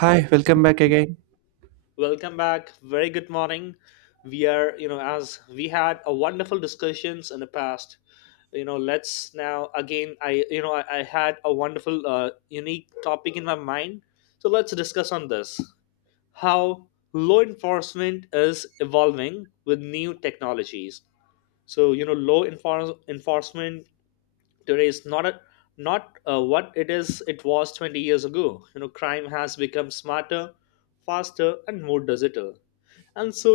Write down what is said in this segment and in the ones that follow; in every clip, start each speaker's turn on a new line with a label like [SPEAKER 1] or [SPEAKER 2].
[SPEAKER 1] Hi, welcome back again.
[SPEAKER 2] Welcome back. Very good morning. We are, as we had a wonderful discussions in the past, let's now again. I, you know, I had a wonderful, unique topic in my mind. So let's discuss on this: how law enforcement is evolving with new technologies. So you know, enforcement today is not a, not what it is it was 20 years ago. You know, crime has become smarter, faster, and more digital. And so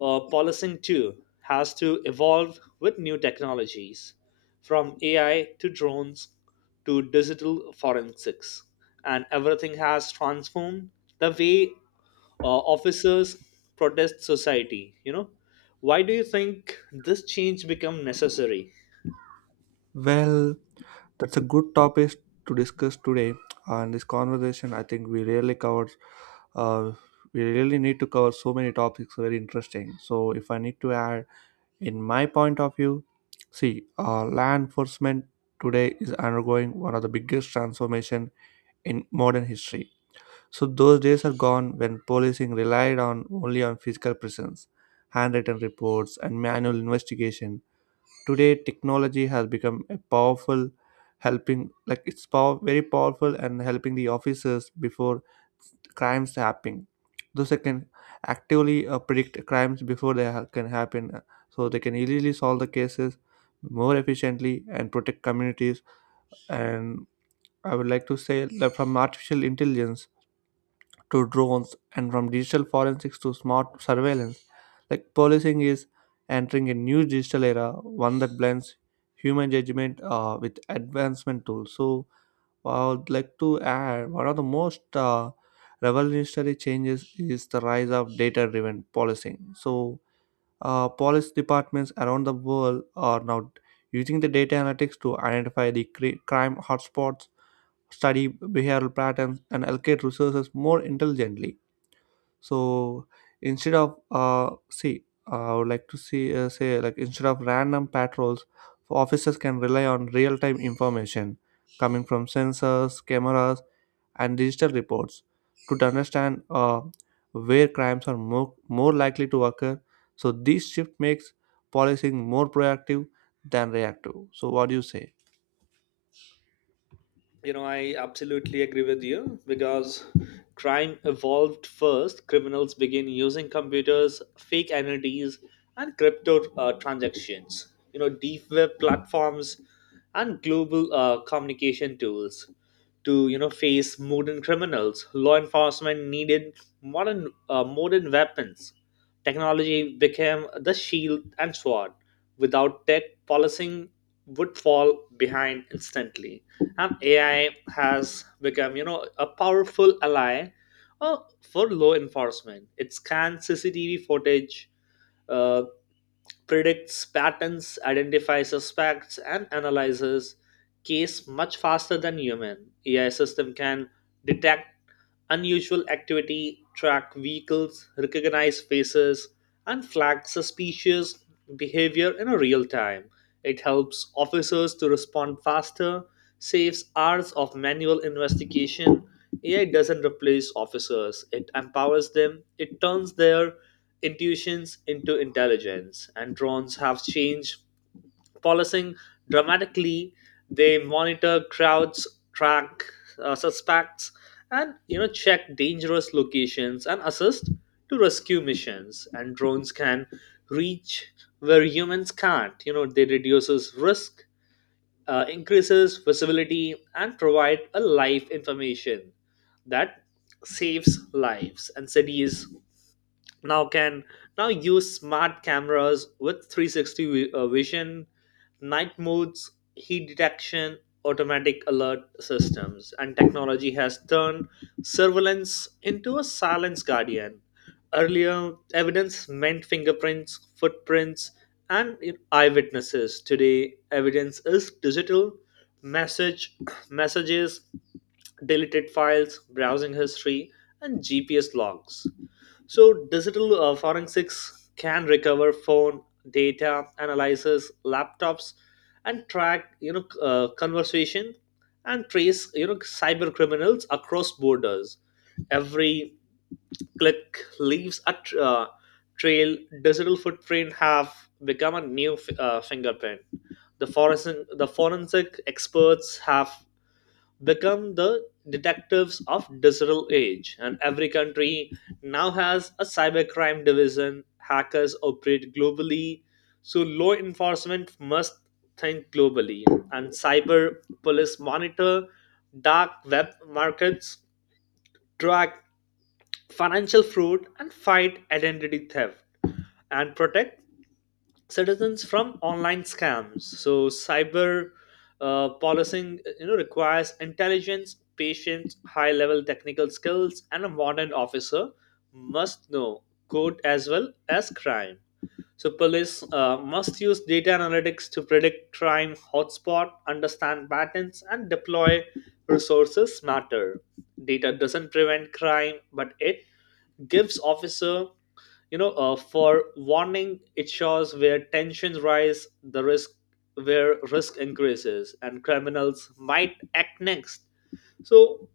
[SPEAKER 2] policing too has to evolve with new technologies, from AI to drones to digital forensics, and everything has transformed the way officers protest society. You know, why do you think this change become necessary?
[SPEAKER 1] Well, that's a good topic to discuss today. And this conversation, I think we really covered, uh, we really need to cover so many topics, very interesting. So, if I need to add, in my point of view, see, law enforcement today is undergoing one of the biggest transformation in modern history. So, those days are gone when policing relied on only on physical presence, handwritten reports, and manual investigation. Today technology has become a powerful helping, like it's power, very powerful and helping the officers before crimes happen, those that can actively predict crimes before can happen, so they can easily solve the cases more efficiently and protect communities. And I would like to say that from artificial intelligence to drones and from digital forensics to smart surveillance. Like, policing is entering a new digital era, one that blends human judgment with advancement tools. So I would like to add, one of the most revolutionary changes is the rise of data-driven policing. So police departments around the world are now using the data analytics to identify crime hotspots, study behavioral patterns, and allocate resources more intelligently. So instead of see I would like to see say like instead of random patrols, officers can rely on real-time information coming from sensors, cameras, and digital reports to understand where crimes are more likely to occur. So this shift makes policing more proactive than reactive. So what do you say?
[SPEAKER 2] You know, I absolutely agree with you because crime evolved first. Criminals begin using computers, fake entities, and crypto transactions. You know, deep web platforms and global communication tools to, you know, face modern criminals. Law enforcement needed modern weapons. Technology became the shield and sword. Without tech, policing would fall behind instantly. And AI has become, you know, a powerful ally for law enforcement. It scans CCTV footage, uh, predicts patterns, identifies suspects, and analyzes case much faster than human. AI system can detect unusual activity, track vehicles, recognize faces, and flag suspicious behavior in a real time. It helps officers to respond faster, saves hours of manual investigation. AI doesn't replace officers, it empowers them, it turns their intuitions into intelligence. And drones have changed policing dramatically. They monitor crowds, track suspects, and, you know, check dangerous locations and assist to rescue missions. And drones can reach where humans can't. You know, they reduces risk, increases visibility, and provide a live information that saves lives. And cities now can now use smart cameras with 360 vision, night modes, heat detection, automatic alert systems, and technology has turned surveillance into a silence guardian. Earlier evidence meant fingerprints, footprints, and, you know, eyewitnesses. Today evidence is digital: message messages deleted files, browsing history, and GPS logs. So digital forensics can recover phone data, analyzes laptops, and track, you know, conversation, and trace, you know, cyber criminals across borders. Every click leaves a trail. Digital footprint have become a new fingerprint. The forensic experts have become the detectives of digital age. And every country now has a cybercrime division. Hackers operate globally, so law enforcement must think globally. And cyber police monitor dark web markets, track financial fraud, and fight identity theft, and protect citizens from online scams. So cyber policing, requires intelligence, patience, high-level technical skills, and a modern officer must know code as well as crime. So police must use data analytics to predict crime hotspot, understand patterns, and deploy resources smarter. Data doesn't prevent crime, but it gives officer, for warning. It shows where tensions rise, the risk, where risk increases and criminals might act next. So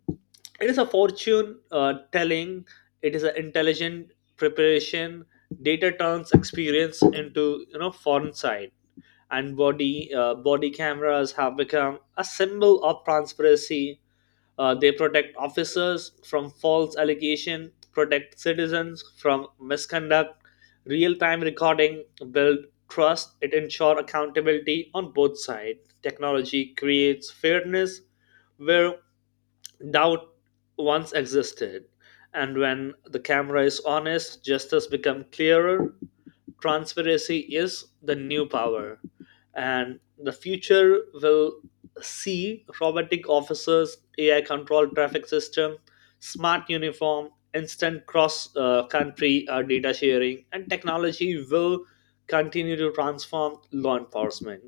[SPEAKER 2] it is a fortune telling, it is an intelligent preparation. Data turns experience into, you know, foreign side. And body cameras have become a symbol of transparency. They protect officers from false allegation, protect citizens from misconduct, real-time recording, build trust, it ensure accountability on both sides. Technology creates fairness where doubt once existed. And when the camera is honest, justice become clearer. Transparency is the new power. And the future will see robotic officers, ai controlled traffic system, smart uniform, instant cross country data sharing, and technology will continue to transform law enforcement,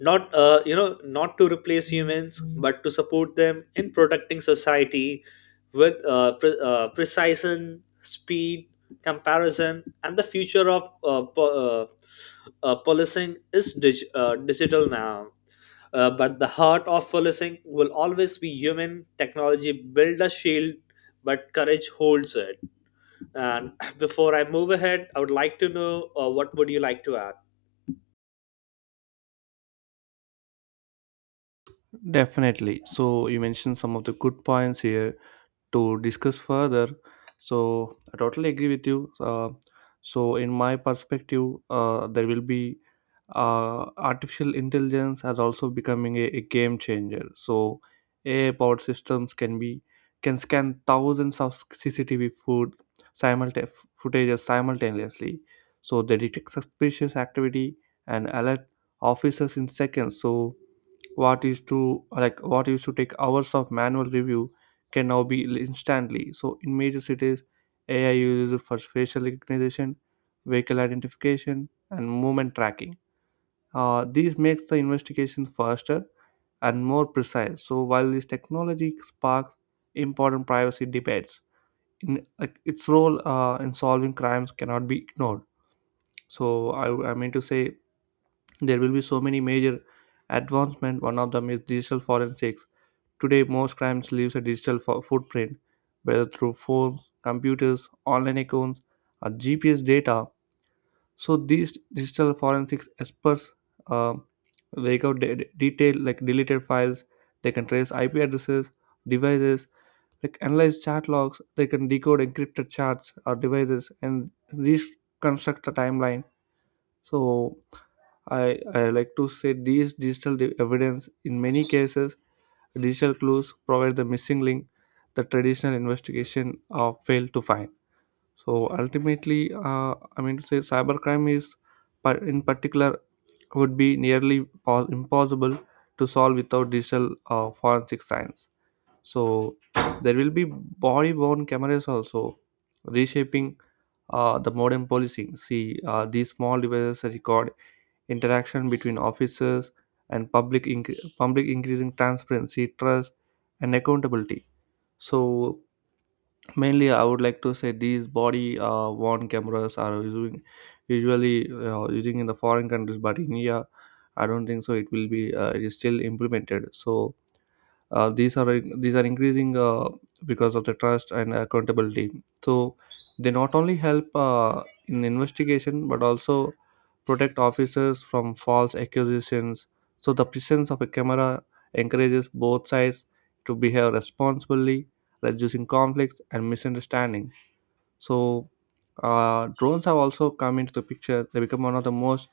[SPEAKER 2] not you know not to replace humans but to support them in protecting society with precision, speed, comparison. And the future of policing is digital now, but the heart of policing will always be human. Technology build a shield, but courage holds it. And before I move ahead, I would like to know, what would you like to add?
[SPEAKER 1] Definitely. So you mentioned some of the good points here to discuss further. So I totally agree with you. So in my perspective, there will be artificial intelligence has also becoming a game changer. So AI powered systems can scan thousands of CCTV food simulta- footages simultaneously. So they detect suspicious activity and alert officers in seconds. So what used to take hours of manual review can now be instantly. So in major cities, AI uses it for facial recognition, vehicle identification, and movement tracking. These makes the investigation faster and more precise. So while this technology sparks important privacy debates, its role in solving crimes cannot be ignored. So I mean to say, there will be so many major advancement. One of them is digital forensics. Today, most crimes leaves a digital footprint, whether through phones, computers, online accounts, or GPS data. So these digital forensics experts uh, rake out detail like deleted files. They can trace IP addresses, devices, like analyze chat logs. They can decode encrypted chats or devices and reconstruct the timeline. So I like to say these digital evidence in many cases. Digital clues provide the missing link the traditional investigation failed to find. So ultimately, I mean to say, cybercrime is, in particular, would be nearly impossible to solve without digital forensic science. So there will be body-worn cameras also reshaping the modern policing. See, these small devices record interaction between officers and public, increasing transparency, trust, and accountability. So mainly, I would like to say these body worn cameras are using, usually using in the foreign countries, but in India, I don't think so it will be it is still implemented. So these are these are increasing because of the trust and accountability. So they not only help in investigation but also protect officers from false accusations. So the presence of a camera encourages both sides to behave responsibly, reducing conflicts and misunderstanding. So drones have also come into the picture. They become one of the most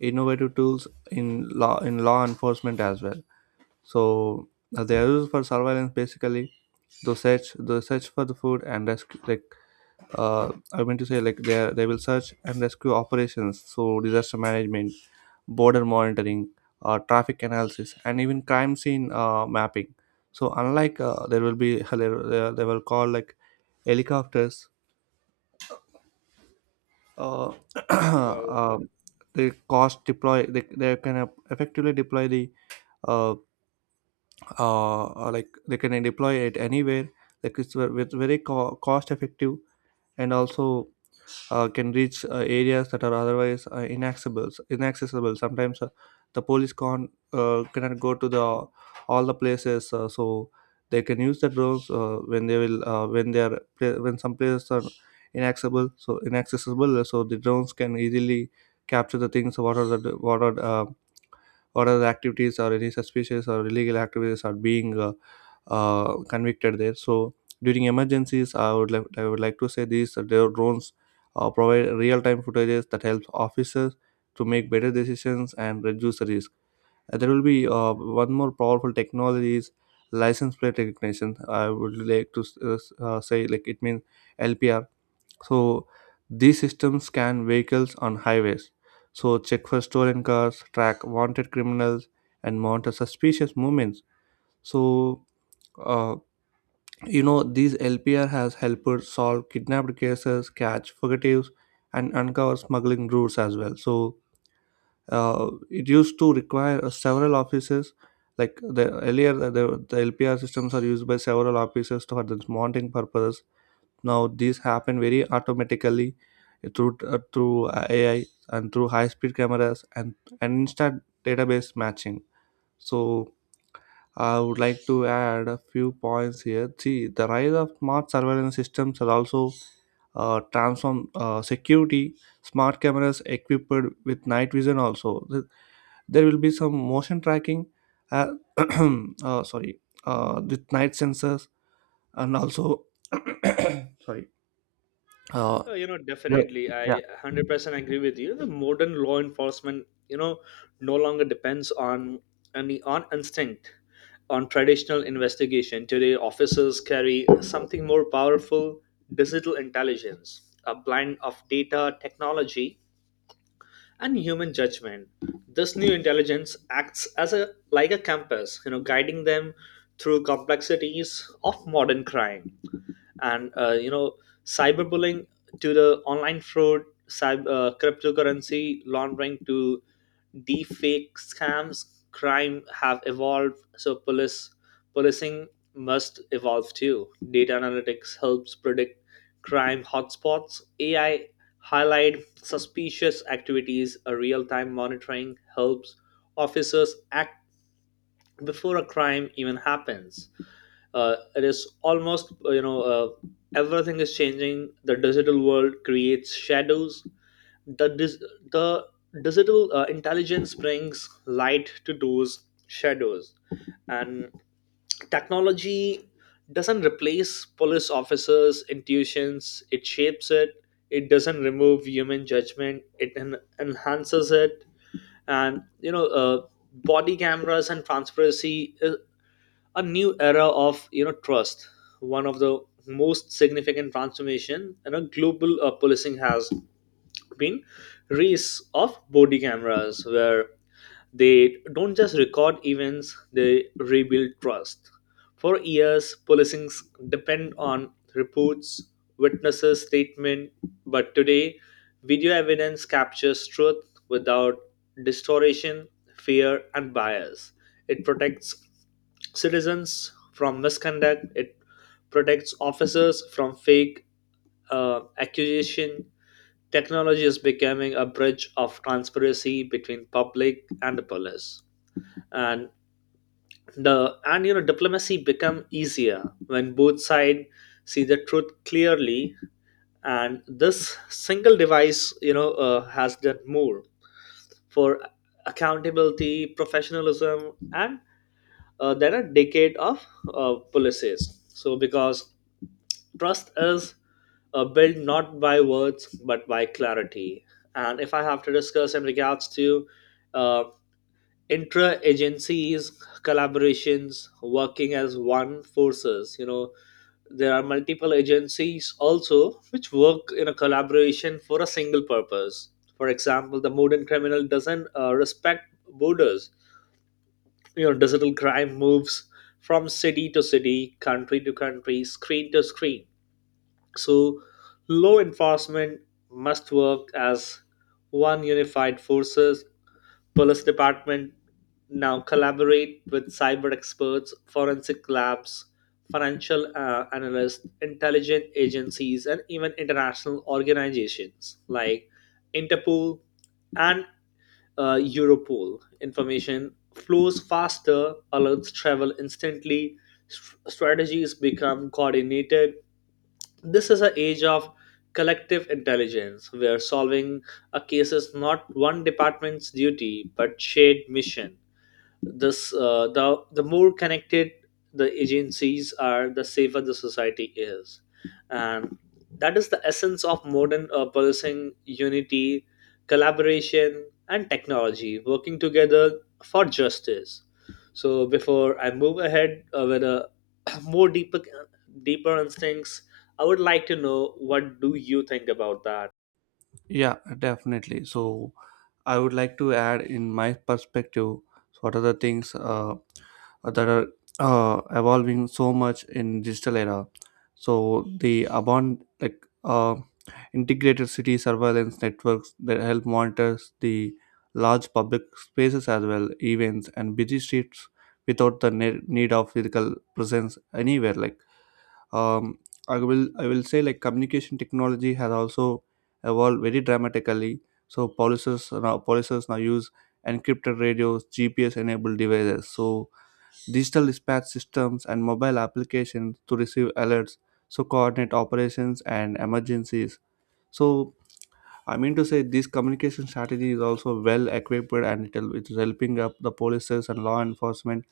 [SPEAKER 1] innovative tools in law enforcement as well. So they are used for surveillance basically. They search for the food and rescue. Like I mean to say, like they will search and rescue operations. So disaster management, border monitoring, traffic analysis, and even crime scene mapping. So unlike there will be they will call like helicopters. Uh, uh, they cost deploy. They can effectively deploy the uh, or like they can deploy it anywhere, like it's with very cost effective, and also can reach areas that are otherwise inaccessible. Sometimes the police can't cannot go to the all the places, so they can use the drones when they are when some places are inaccessible. So the drones can easily capture the things, what are the what are or other activities or any suspicious or illegal activities are being convicted there. So during emergencies, I would like to say these drones provide real-time footages that helps officers to make better decisions and reduce the risk. There will be one more powerful technology is license plate recognition. I would like to say like, it means LPR. So these systems scan vehicles on highways, so check for stolen cars, track wanted criminals, and monitor suspicious movements. So uh, you know, these LPR has helped solve kidnapped cases, catch fugitives, and uncover smuggling routes as well. So it used to require several offices. Like the earlier, the LPR systems are used by several officers for this monitoring purposes. Now these happen very automatically through AI and through high speed cameras and instant database matching. So I would like to add a few points here. See, the rise of smart surveillance systems has also transformed security. Smart cameras equipped with night vision also. There will be some motion tracking. Uh, sorry, with night sensors and also sorry. Uh,
[SPEAKER 2] Oh, you know, definitely. I
[SPEAKER 1] yeah.
[SPEAKER 2] 100% agree with you. The modern law enforcement, you know, no longer depends on any on instinct, on traditional investigation. Today, officers carry something more powerful: digital intelligence, a blend of data, technology, and human judgment. This new intelligence acts as a like a compass, you know, guiding them through complexities of modern crime, and, you know, cyberbullying, to the online fraud, cyber, cryptocurrency laundering, to deep fake scams. Crime have evolved, so police policing must evolve too. Data analytics helps predict crime hotspots, ai highlight suspicious activities, a real-time monitoring helps officers act before a crime even happens. It is almost you know Everything is changing. The digital world creates shadows. The dis- the digital intelligence brings light to those shadows. And technology doesn't replace police officers intuitions, it shapes it. It doesn't remove human judgment, it enhances it. And, you know, body cameras and transparency is a new era of, you know, trust. One of the most significant transformation, you know, global policing has been race of body cameras, where they don't just record events, they rebuild trust. For years, policing depend on reports, witnesses statement, but today video evidence captures truth without distortion, fear, and bias. It protects citizens from misconduct, it protects officers from fake accusation. Technology is becoming a bridge of transparency between public and the police. And the and you know, diplomacy become easier when both sides see the truth clearly. And this single device, you know, has done more for accountability, professionalism, and, then a decade of policies, so because trust is built not by words but by clarity. And if I have to discuss in regards to, uh, intra agencies, collaborations, working as one forces, you know, there are multiple agencies also which work in a collaboration for a single purpose. For example, the modern criminal doesn't respect borders. You know, digital crime moves from city to city, country to country, screen to screen. So law enforcement must work as one unified forces. Police department now collaborate with cyber experts, forensic labs, financial analysts, intelligence agencies, and even international organizations like Interpol and, Europol. Information flows faster, alerts travel instantly, strategies become coordinated. This is an age of collective intelligence where solving a case is not one department's duty but shared mission. This uh, the the more connected the agencies are, the safer the society is. And that is the essence of modern policing: unity, collaboration, and technology working together for justice. So before I move ahead, with a more deeper deeper instincts, I would like to know, what do you think about that?
[SPEAKER 1] Yeah, definitely. So, I would like to add in my perspective, so what are the things that are evolving so much in digital era. So the abon, integrated city surveillance networks that help monitors the large public spaces as well, events and busy streets without the need of physical presence anywhere. Like um, I will say, like, communication technology has also evolved very dramatically. So policies now use encrypted radios, GPS enabled devices, so digital dispatch systems and mobile applications to receive alerts, so coordinate operations and emergencies. So I mean to say, this communication strategy is also well equipped, and it is helping up the policies and law enforcement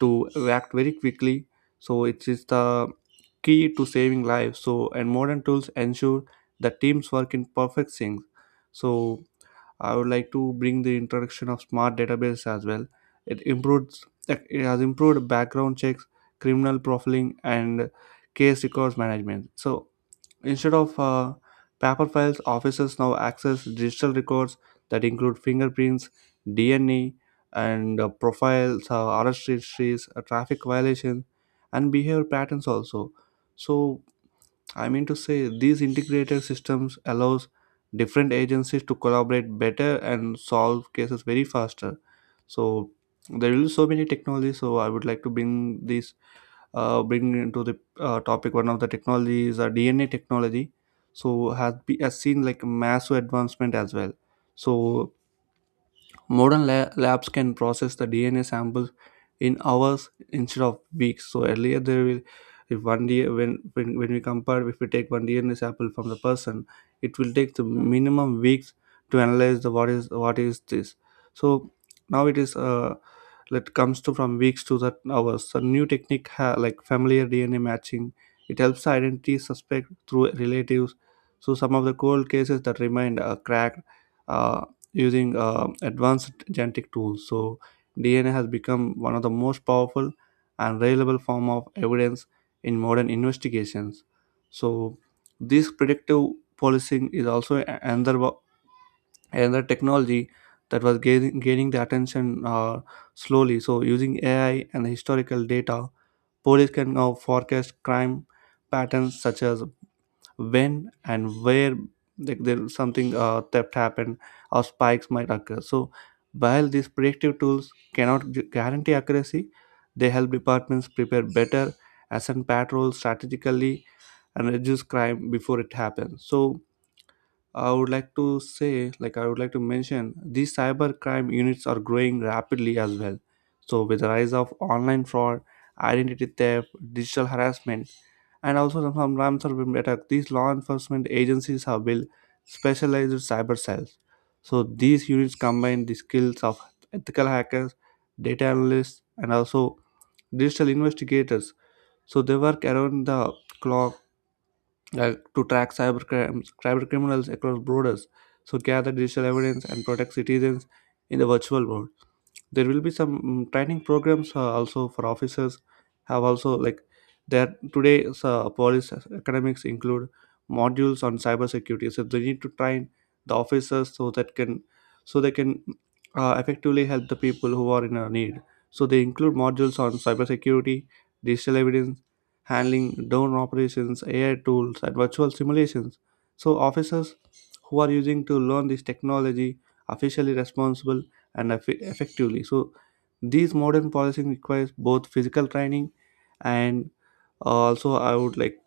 [SPEAKER 1] to react very quickly. So it is the key to saving lives. So and modern tools ensure that teams work in perfect sync. So I would like to bring the introduction of smart database as well. It has improved background checks, criminal profiling, and case records management. So instead of paper files, officers now access digital records that include fingerprints, DNA, and profiles, arrest histories, traffic violations, and behavior patterns also. So I mean to say, these integrated systems allows different agencies to collaborate better and solve cases very faster. So there will be so many technologies. So I would like to bring these bring into the topic one of the technologies, DNA technology, so has seen like massive advancement as well. So modern labs can process the DNA samples in hours instead of weeks. So earlier there will, if one day when we compare, if we take one DNA sample from the person, it will take the minimum weeks to analyze the what is this. So now it is that comes to from weeks to that hours. So new technique like familiar DNA matching. It helps identity suspect through relatives. So some of the cold cases that remained cracked uh, using advanced genetic tools. So DNA has become one of the most powerful and reliable form of evidence in modern investigations. So this predictive policing is also another another technology that was gaining the attention slowly. So using AI and historical data, police can now forecast crime patterns, such as when and where, like there something theft happened or spikes might occur. So while these predictive tools cannot guarantee accuracy, they help departments prepare better, assign patrols strategically, and reduce crime before it happens. So I would like to mention, these cyber crime units are growing rapidly as well. So with the rise of online fraud, identity theft, digital harassment, and also some RAM attack. These law enforcement agencies have built specialized cyber cells. So these units combine the skills of ethical hackers, data analysts, and also digital investigators. So they work around the clock to track cyber crimes, cyber criminals across borders. So gather digital evidence and protect citizens in the virtual world. There will be some training programs also for officers have also like there today's police academics include modules on cybersecurity. So they need to train the officers so they can effectively help the people who are in a need. So they include modules on cybersecurity, digital evidence handling, drone operations, AI tools, and virtual simulations. So officers who are using to learn this technology officially responsible and effectively. So these modern policing requires both physical training and, also, I would like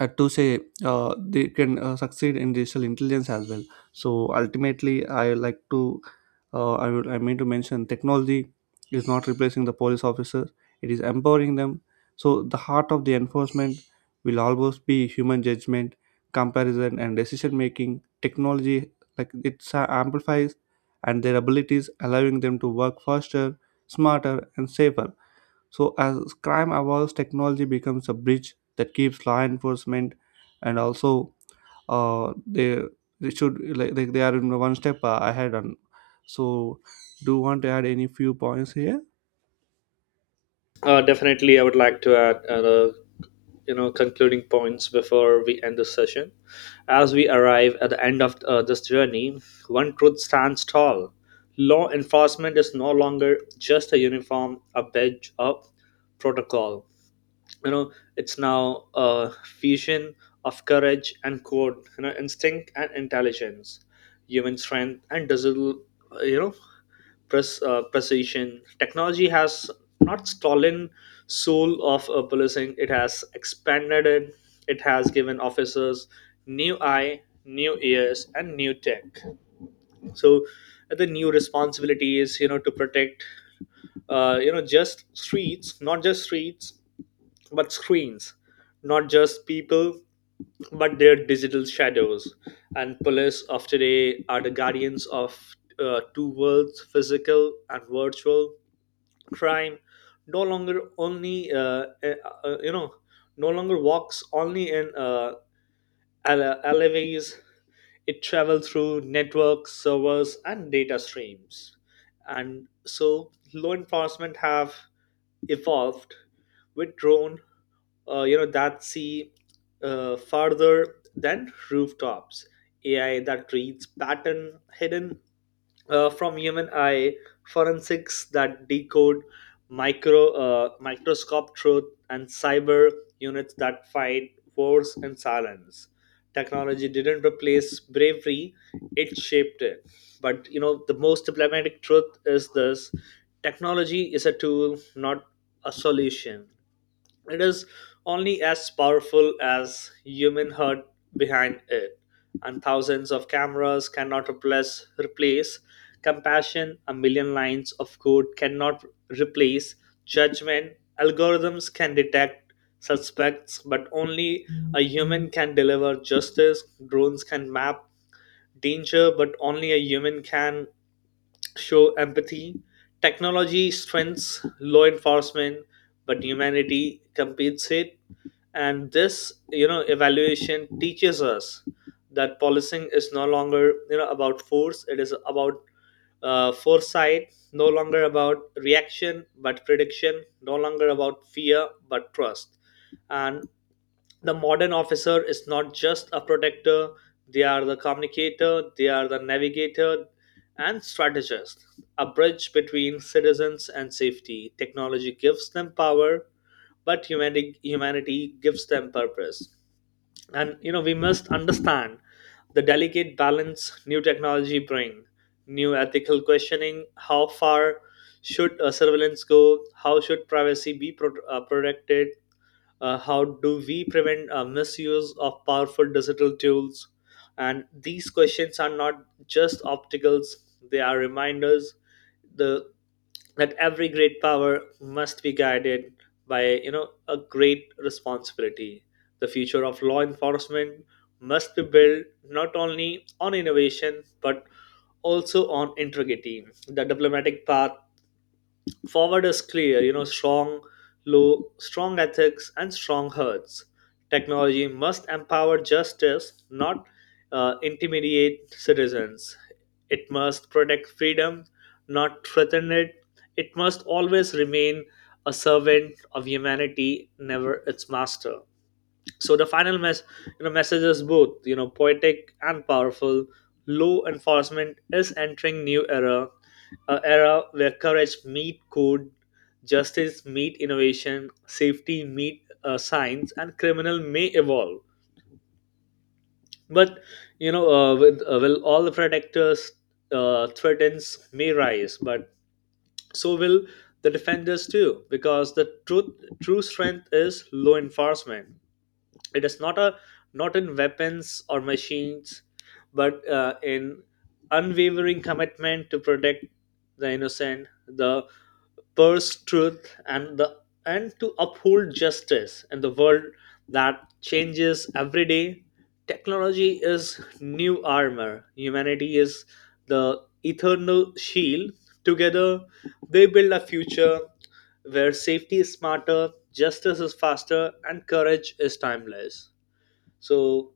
[SPEAKER 1] to say, they can succeed in digital intelligence as well. So ultimately, I like to I would I mean to mention, technology is not replacing the police officers, it is empowering them. So the heart of the enforcement will always be human judgment, comparison, and decision making. Technology, like, it amplifies and their abilities, allowing them to work faster, smarter, and safer. So, as crime evolves, technology becomes a bridge that keeps law enforcement. And also, uh, they they should like they are in one step ahead. And so, do you want to add any few points here?
[SPEAKER 2] Definitely, I would like to add, you know, concluding points before we end this session. As we arrive at the end of this journey, one truth stands tall: law enforcement is no longer just a uniform, a badge, a protocol. You know, it's now a fusion of courage and code, you know, instinct and intelligence, human strength and digital, uh, you know, precision. Technology has not stolen soul of policing. It has expanded it. It has given officers new eye, new ears, and new tech. So the new responsibilities, you know, to protect, not just streets, but screens, not just people, but their digital shadows. And police of today are the guardians of two worlds, physical and virtual. Crime no longer only you know no longer walks only in, alleyways. It travels through networks, servers, and data streams. And so law enforcement have evolved with drone that see farther than rooftops, ai that reads pattern hidden from human eye, forensics that decode microscope truth, and cyber units that fight wars in silence. Technology didn't replace bravery, it shaped it. But, you know, the most diplomatic truth is this: technology is a tool, not a solution. It is only as powerful as human heart behind it, and thousands of cameras cannot replace compassion. A million lines of code cannot replace judgment. Algorithms can detect suspects, but only a human can deliver justice. Drones can map danger, but only a human can show empathy. Technology strengthens law enforcement, but humanity competes it. And this, you know, evaluation teaches us that policing is no longer, you know, about force, it is about foresight, no longer about reaction but prediction, no longer about fear but trust. And the modern officer is not just a protector, they are the communicator, they are the navigator and strategist, a bridge between citizens and safety. Technology gives them power, but humanity gives them purpose. And, you know, we must understand the delicate balance new technology bring, new ethical questioning: how far should surveillance go, how should privacy be protected, how do we prevent misuse of powerful digital tools. And these questions are not just obstacles, they are reminders, the, that every great power must be guided by, you know, a great responsibility. The future of law enforcement must be built not only on innovation but also on integrity. The diplomatic path forward is clear, you know: strong, low, strong ethics, and strong hearts. Technology must empower justice, not intimidate citizens. It must protect freedom, not threaten it. It must always remain a servant of humanity, never its master. So the final message is both, you know, poetic and powerful. Law enforcement is entering new era, a era where courage meet code, justice meet innovation, safety meet science, and criminal may evolve. But, you know, with will all the protectors, threatens may rise, but so will the defenders too, because the truth, true strength is law enforcement, it is not a, not in weapons or machines, but in unwavering commitment to protect the innocent, the, purse truth, and the and to uphold justice in the world that changes every day. Technology is new armor, humanity is the eternal shield. Together they build a future where safety is smarter, justice is faster, and courage is timeless. So,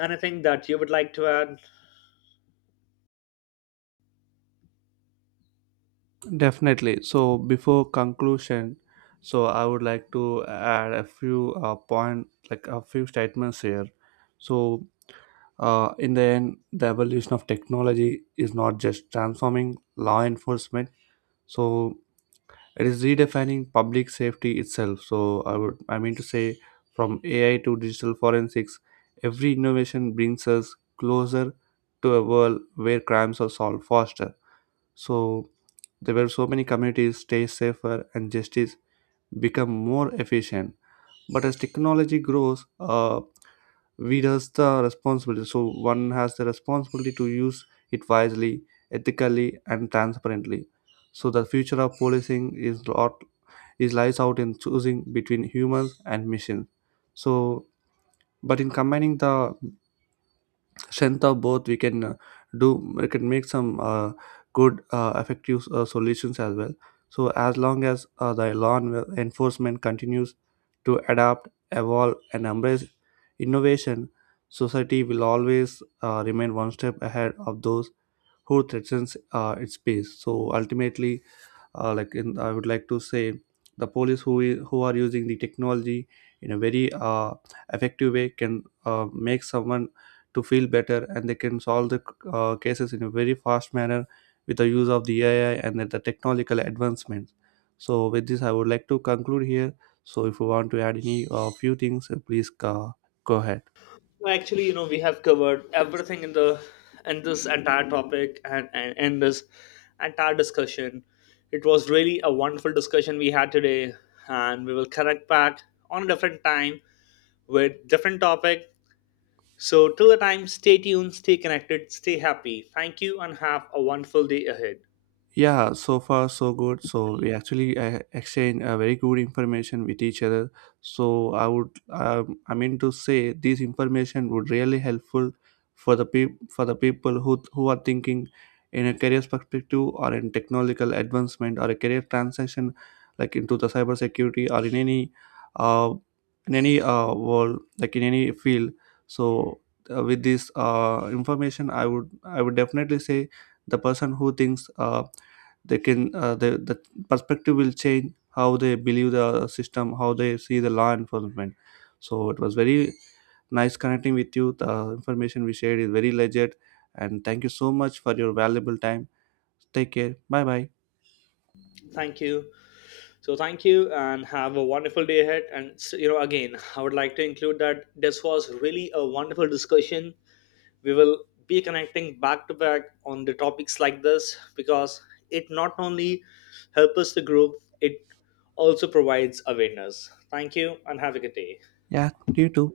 [SPEAKER 2] anything that you would like to add?
[SPEAKER 1] Definitely. So, before conclusion, so I would like to add a few point, like, a few statements here. So, in the end, the evolution of technology is not just transforming law enforcement. So it is redefining public safety itself. So I mean to say, from AI to digital forensics, every innovation brings us closer to a world where crimes are solved faster. So there were so many communities stay safer, and justice become more efficient. But as technology grows, we does the responsibility. So one has the responsibility to use it wisely, ethically, and transparently. So the future of policing is lot is lies out in choosing between humans and machines. So but in combining the strength of both, do we can make some good, effective solutions as well. So as long as the law enforcement continues to adapt, evolve, and embrace innovation, society will always remain one step ahead of those who threatens its peace. So ultimately, I would like to say, the police who are using the technology in a very uh, effective way can make someone to feel better, and they can solve the cases in a very fast manner with the use of the AI and the technological advancements. So with this, I would like to conclude here. So if you want to add any few things, please, go ahead.
[SPEAKER 2] Actually, you know, we have covered everything in the, in this entire topic, and in this entire discussion. It was really a wonderful discussion we had today, and we will connect back on a different time with different topic. So, till the time, stay tuned, stay connected, stay happy. Thank you, and have a wonderful day ahead.
[SPEAKER 1] Yeah, so far so good. So we actually exchange very good information with each other. So I would, I mean to say, this information would really helpful for the people who are thinking in a career perspective, or in technological advancement, or a career transition, like into the cybersecurity, or uh, in any world, like in any field. So, with this information, I would definitely say the person who thinks they can, the perspective will change, how they believe the system, how they see the law enforcement. So it was very nice connecting with you. The information we shared is very legit, and thank you so much for your valuable time. Take care. Bye bye.
[SPEAKER 2] Thank you. So thank you and have a wonderful day ahead. And you know, again, I would like to include that this was really a wonderful discussion. We will be connecting back to back on the topics like this because it not only helps us to grow, it also provides awareness. Thank you and have a good day.
[SPEAKER 1] Yeah, you too.